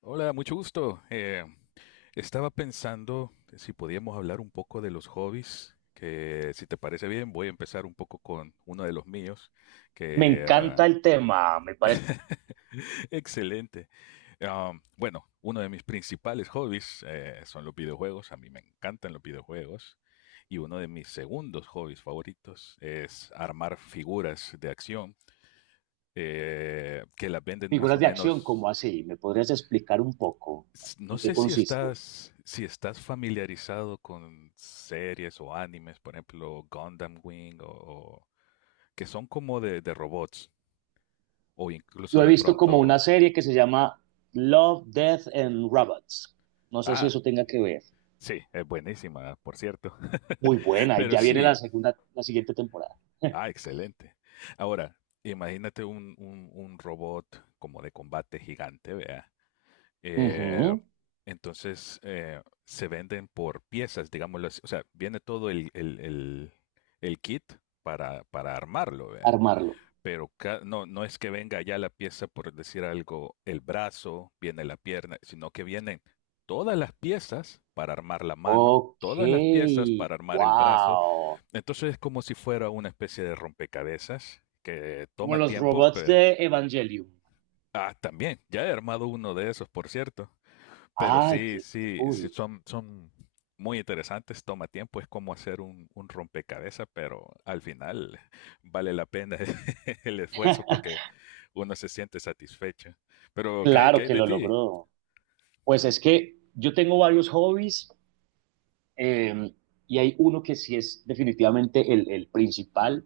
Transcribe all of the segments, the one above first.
Hola, mucho gusto. Estaba pensando si podíamos hablar un poco de los hobbies, que si te parece bien, voy a empezar un poco con uno de los míos, Me que encanta el tema, me parece. excelente. Bueno, uno de mis principales hobbies son los videojuegos, a mí me encantan los videojuegos, y uno de mis segundos hobbies favoritos es armar figuras de acción que las venden más o ¿Figuras de acción, menos. como así? ¿Me podrías explicar un poco No en qué sé si consiste? estás, si estás familiarizado con series o animes, por ejemplo, Gundam Wing, que son como de robots, o incluso Yo he de visto pronto. como una serie que se llama Love, Death and Robots. No sé si Ah, eso tenga que ver. sí, es buenísima, por cierto. Muy buena, y Pero ya viene la sí, segunda, la siguiente temporada. ah, excelente. Ahora, imagínate un robot como de combate gigante, vea. Eh, Ujú. entonces se venden por piezas, digámoslo así. O sea, viene todo el kit para armarlo, ¿verdad? Armarlo. Pero no, no es que venga ya la pieza, por decir algo, el brazo, viene la pierna, sino que vienen todas las piezas para armar la mano, Ok, todas las piezas para armar el brazo. wow. Entonces es como si fuera una especie de rompecabezas que Como toma los tiempo, robots pero... de Evangelium. Ah, también, ya he armado uno de esos, por cierto. Pero Ay, sí, qué, qué sí, sí, cool. Son muy interesantes, toma tiempo, es como hacer un rompecabezas, pero al final vale la pena el esfuerzo porque uno se siente satisfecho. Pero, ¿qué, qué Claro hay que de lo ti? logró. Pues es que yo tengo varios hobbies. Eh, y hay uno que sí es definitivamente el principal,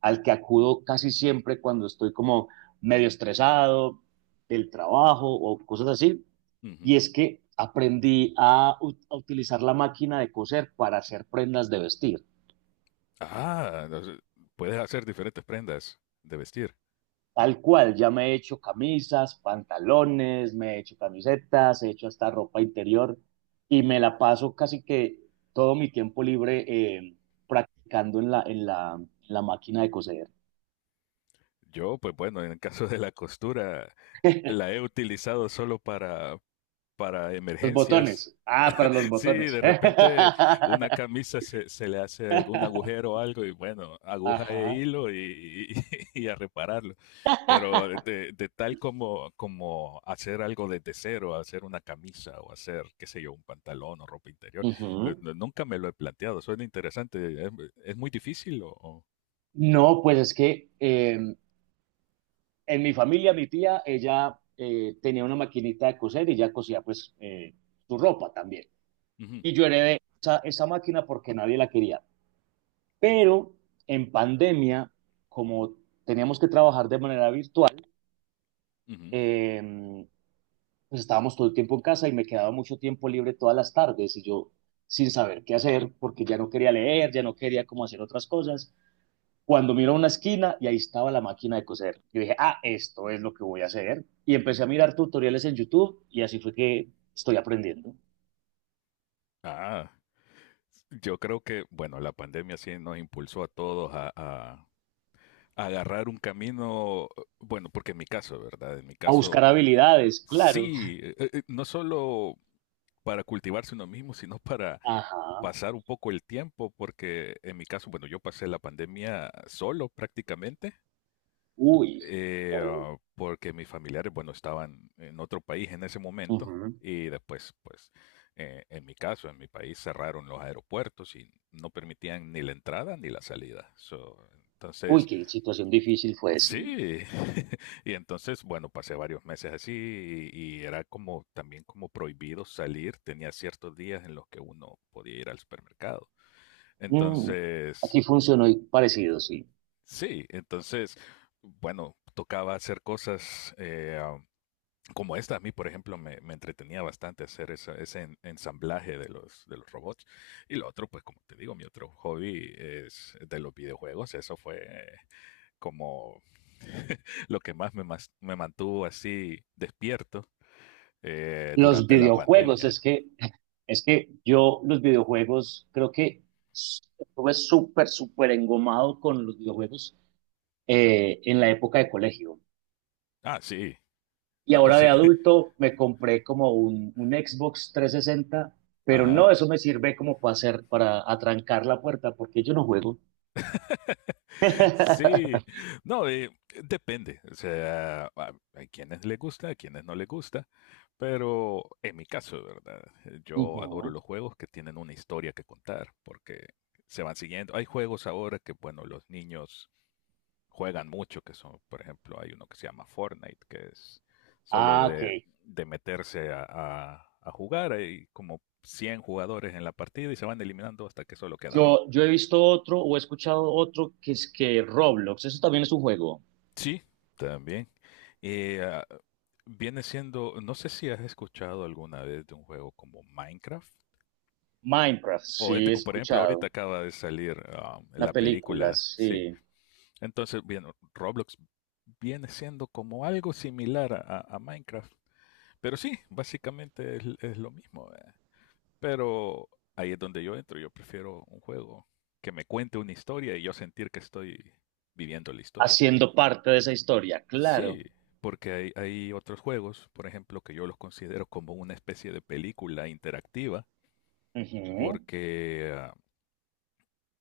al que acudo casi siempre cuando estoy como medio estresado del trabajo o cosas así. Ujú. Y es que aprendí a, a utilizar la máquina de coser para hacer prendas de vestir. Ah, no sé, puedes hacer diferentes prendas de vestir. Tal cual, ya me he hecho camisas, pantalones, me he hecho camisetas, he hecho hasta ropa interior y me la paso casi que todo mi tiempo libre practicando en la máquina de coser. Yo, pues bueno, en el caso de la costura, la he utilizado solo para Los emergencias. botones. Ah, para los Sí, botones. de repente una camisa se le hace algún agujero o algo y bueno, aguja e Ajá. hilo y, y a repararlo. Pero de tal como, como hacer algo desde cero, hacer una camisa o hacer, qué sé yo, un pantalón o ropa interior, Ujú. Nunca me lo he planteado. Suena interesante. Es muy difícil o...? O- No, pues es que en mi familia, mi tía, ella tenía una maquinita de coser y ella cosía pues su ropa también. Ujú, Y yo heredé esa máquina porque nadie la quería. Pero en pandemia, como teníamos que trabajar de manera virtual, ujú. eh, pues estábamos todo el tiempo en casa y me quedaba mucho tiempo libre todas las tardes y yo sin saber qué hacer porque ya no quería leer, ya no quería cómo hacer otras cosas. Cuando miro a una esquina y ahí estaba la máquina de coser, yo dije, ah, esto es lo que voy a hacer. Y empecé a mirar tutoriales en YouTube y así fue que estoy aprendiendo. Ah, yo creo que, bueno, la pandemia sí nos impulsó a todos a, agarrar un camino, bueno, porque en mi caso, ¿verdad? En mi A buscar caso, habilidades, claro. sí, no solo para cultivarse uno mismo, sino para Ajá. pasar un poco el tiempo, porque en mi caso, bueno, yo pasé la pandemia solo prácticamente, Uy. Porque mis familiares, bueno, estaban en otro país en ese momento Ujú. y después, pues, en mi caso, en mi país cerraron los aeropuertos y no permitían ni la entrada ni la salida. So, Uy, entonces, qué situación difícil fue, sí. sí, y entonces, bueno, pasé varios meses así y era como también como prohibido salir, tenía ciertos días en los que uno podía ir al supermercado. Mm, Entonces, aquí funcionó y parecido, sí. sí, entonces, bueno, tocaba hacer cosas como esta. A mí, por ejemplo, me entretenía bastante hacer ensamblaje de los robots. Y lo otro, pues como te digo, mi otro hobby es de los videojuegos. Eso fue como lo que más me, me mantuvo así despierto Los durante la videojuegos, pandemia. Es que yo los videojuegos creo que estuve súper, súper engomado con los videojuegos en la época de colegio. Ah, sí. Y No, ahora de sí. adulto me compré como un Xbox 360, pero Ajá. no, eso me sirve como para hacer, para atrancar la puerta, porque yo no juego. Sí. No, depende. O sea, hay quienes les gusta, a quienes no les gusta. Pero en mi caso, ¿verdad? Yo adoro Ujú. los juegos que tienen una historia que contar, porque se van siguiendo. Hay juegos ahora que, bueno, los niños juegan mucho, que son, por ejemplo, hay uno que se llama Fortnite, que es solo Ah, ok. De meterse a, a jugar, hay como 100 jugadores en la partida y se van eliminando hasta que solo queda uno. Yo he visto otro o he escuchado otro que es que Roblox, eso también es un juego. Sí, también. Y, ah, viene siendo, no sé si has escuchado alguna vez de un juego como Minecraft. Minecraft, O es sí he de que, por ejemplo, ahorita escuchado. acaba de salir ah, Una la película, película, sí. sí. Entonces, bien, Roblox viene siendo como algo similar a Minecraft. Pero sí, básicamente es lo mismo, ¿verdad? Pero ahí es donde yo entro. Yo prefiero un juego que me cuente una historia y yo sentir que estoy viviendo la historia. Haciendo parte de esa historia, claro. Sí, porque hay otros juegos, por ejemplo, que yo los considero como una especie de película interactiva, Ujú. porque ah,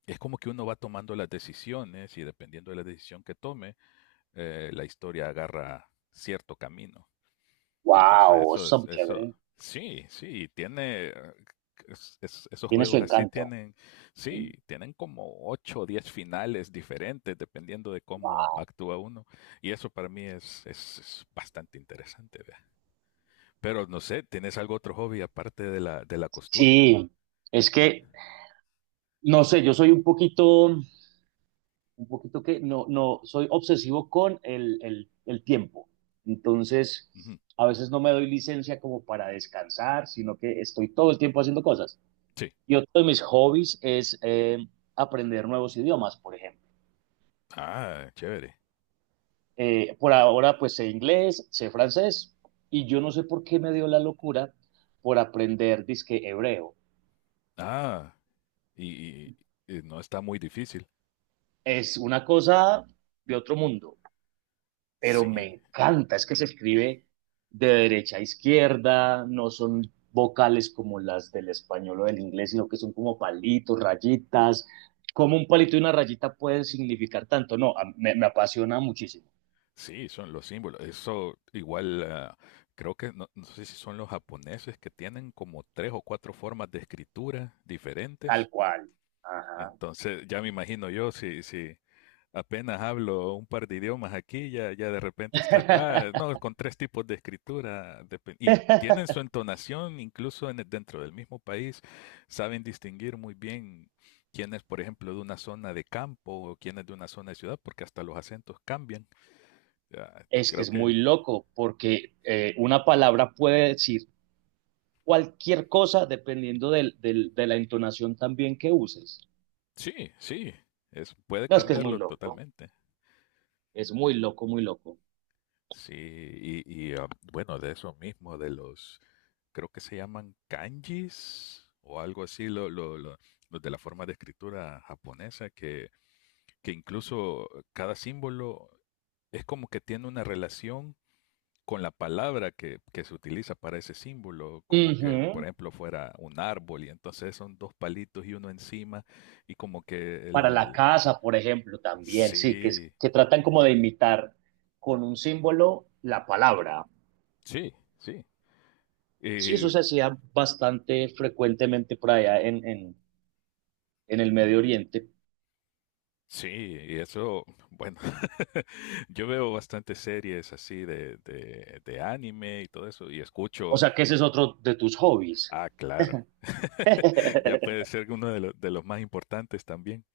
es como que uno va tomando las decisiones y dependiendo de la decisión que tome, la historia agarra cierto camino. Entonces, Wow, eso eso está es, muy eso, chévere. sí, sí, tiene, esos Tiene su juegos así encanto. tienen, sí, tienen como 8 o 10 finales diferentes dependiendo de cómo Guau. actúa uno. Y eso para mí es bastante interesante, vea. Pero no sé, ¿tienes algo otro hobby aparte de la costura? Sí, es que, no sé, yo soy un poquito que, no, no, soy obsesivo con el tiempo. Entonces, Ujú, a veces no me doy licencia como para descansar, sino que estoy todo el tiempo haciendo cosas. sí. Y otro de mis hobbies es aprender nuevos idiomas, por ejemplo. Ah, chévere. Por ahora, pues sé inglés, sé francés, y yo no sé por qué me dio la locura por aprender disque hebreo. Ah, y, y no está muy difícil. Es una cosa de otro mundo, pero me Sí, encanta, es que se escribe de derecha a izquierda, no son vocales como las del español o del inglés, sino que son como palitos, rayitas. Como un palito y una rayita pueden significar tanto? No, me apasiona muchísimo, sí, son los símbolos. Eso igual, ah, creo que no, no sé si son los japoneses que tienen como tres o cuatro formas de escritura tal diferentes. cual. Ajá. Entonces, ya me imagino yo, si, si apenas hablo un par de idiomas aquí, ya, ya de repente estar, ah, no, con tres tipos de escritura. Depe- Y tienen su entonación, incluso en, dentro del mismo país, saben distinguir muy bien quién es, por ejemplo, de una zona de campo o quién es de una zona de ciudad, porque hasta los acentos cambian. Ya, Es que creo es muy que loco porque una palabra puede decir cualquier cosa dependiendo de la entonación también que uses. sí, sí, es, puede No, es que cambiarlo totalmente. es muy loco, muy loco. Sí, y, ah, bueno, de eso mismo, de los, creo que se llaman kanjis o algo así, los de la forma de escritura japonesa, que incluso cada símbolo es como que tiene una relación con la palabra que se utiliza para ese símbolo, como Ujú. que, por ejemplo, fuera un árbol y entonces son dos palitos y uno encima y como que Para la el- casa, por ejemplo, también, sí, que, Sí, que tratan como de imitar con un símbolo la palabra. sí, sí. Sí, Eh, eso se hacía bastante frecuentemente por allá en el Medio Oriente. sí, y eso, bueno, yo veo bastantes series así de, de anime y todo eso, y O escucho, sea que ese es otro de tus hobbies. ah, claro, ya puede ser uno de, de los más importantes también,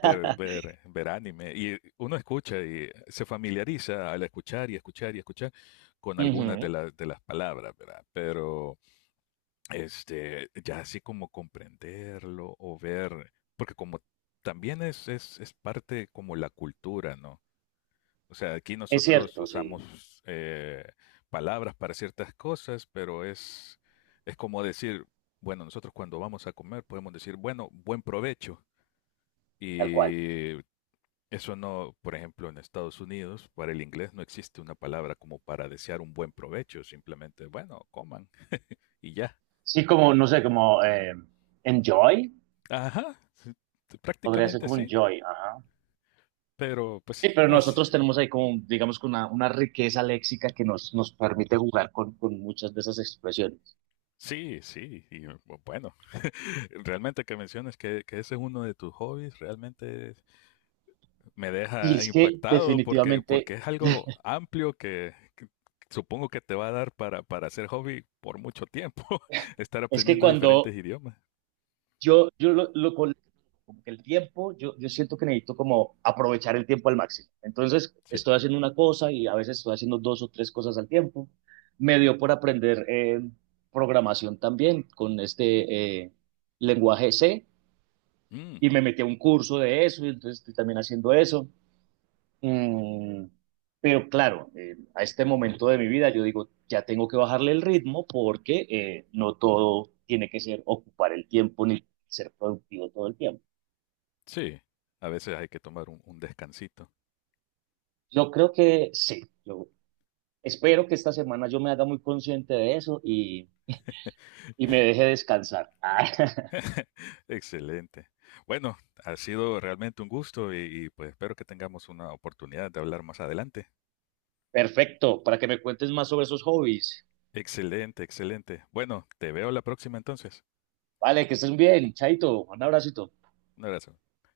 ver, ver anime. Y uno escucha y se familiariza al escuchar y escuchar y escuchar con algunas Ujú. De las palabras, ¿verdad? Pero, este, ya así como comprenderlo o ver, porque como también es parte como la cultura, ¿no? O sea, aquí Es nosotros cierto, sí, usamos palabras para ciertas cosas, pero es como decir, bueno, nosotros cuando vamos a comer podemos decir, bueno, buen provecho. tal cual. Y eso no, por ejemplo, en Estados Unidos, para el inglés no existe una palabra como para desear un buen provecho, simplemente, bueno, coman y ya. Sí, como, no sé, como enjoy, Ajá, sí, podría ser prácticamente como sí, enjoy, ajá. pero pues sí, Sí, pero así, nosotros tenemos ahí como, digamos, que una riqueza léxica que nos permite jugar con muchas de esas expresiones. sí, sí, y bueno, realmente que menciones que ese es uno de tus hobbies, realmente me Y deja es que impactado porque, porque definitivamente, es algo amplio que supongo que te va a dar para hacer hobby por mucho tiempo, estar es que aprendiendo diferentes cuando idiomas. yo lo con como que el tiempo, yo siento que necesito como aprovechar el tiempo al máximo. Entonces, Sí. estoy haciendo una cosa y a veces estoy haciendo dos o tres cosas al tiempo. Me dio por aprender programación también con este lenguaje C, Mm, y me metí a un curso de eso y entonces estoy también haciendo eso. Mm, pero claro, a este momento de mi vida yo digo, ya tengo que bajarle el ritmo porque no todo tiene que ser ocupar el tiempo ni ser productivo todo el tiempo. sí, a veces hay que tomar un descansito. Yo creo que sí, yo espero que esta semana yo me haga muy consciente de eso y me deje descansar. Ah, Excelente. Bueno, ha sido realmente un gusto y, pues espero que tengamos una oportunidad de hablar más adelante. perfecto, para que me cuentes más sobre esos hobbies. Excelente, excelente. Bueno, te veo la próxima entonces. Vale, que estés bien, Chaito, un abracito. Un abrazo.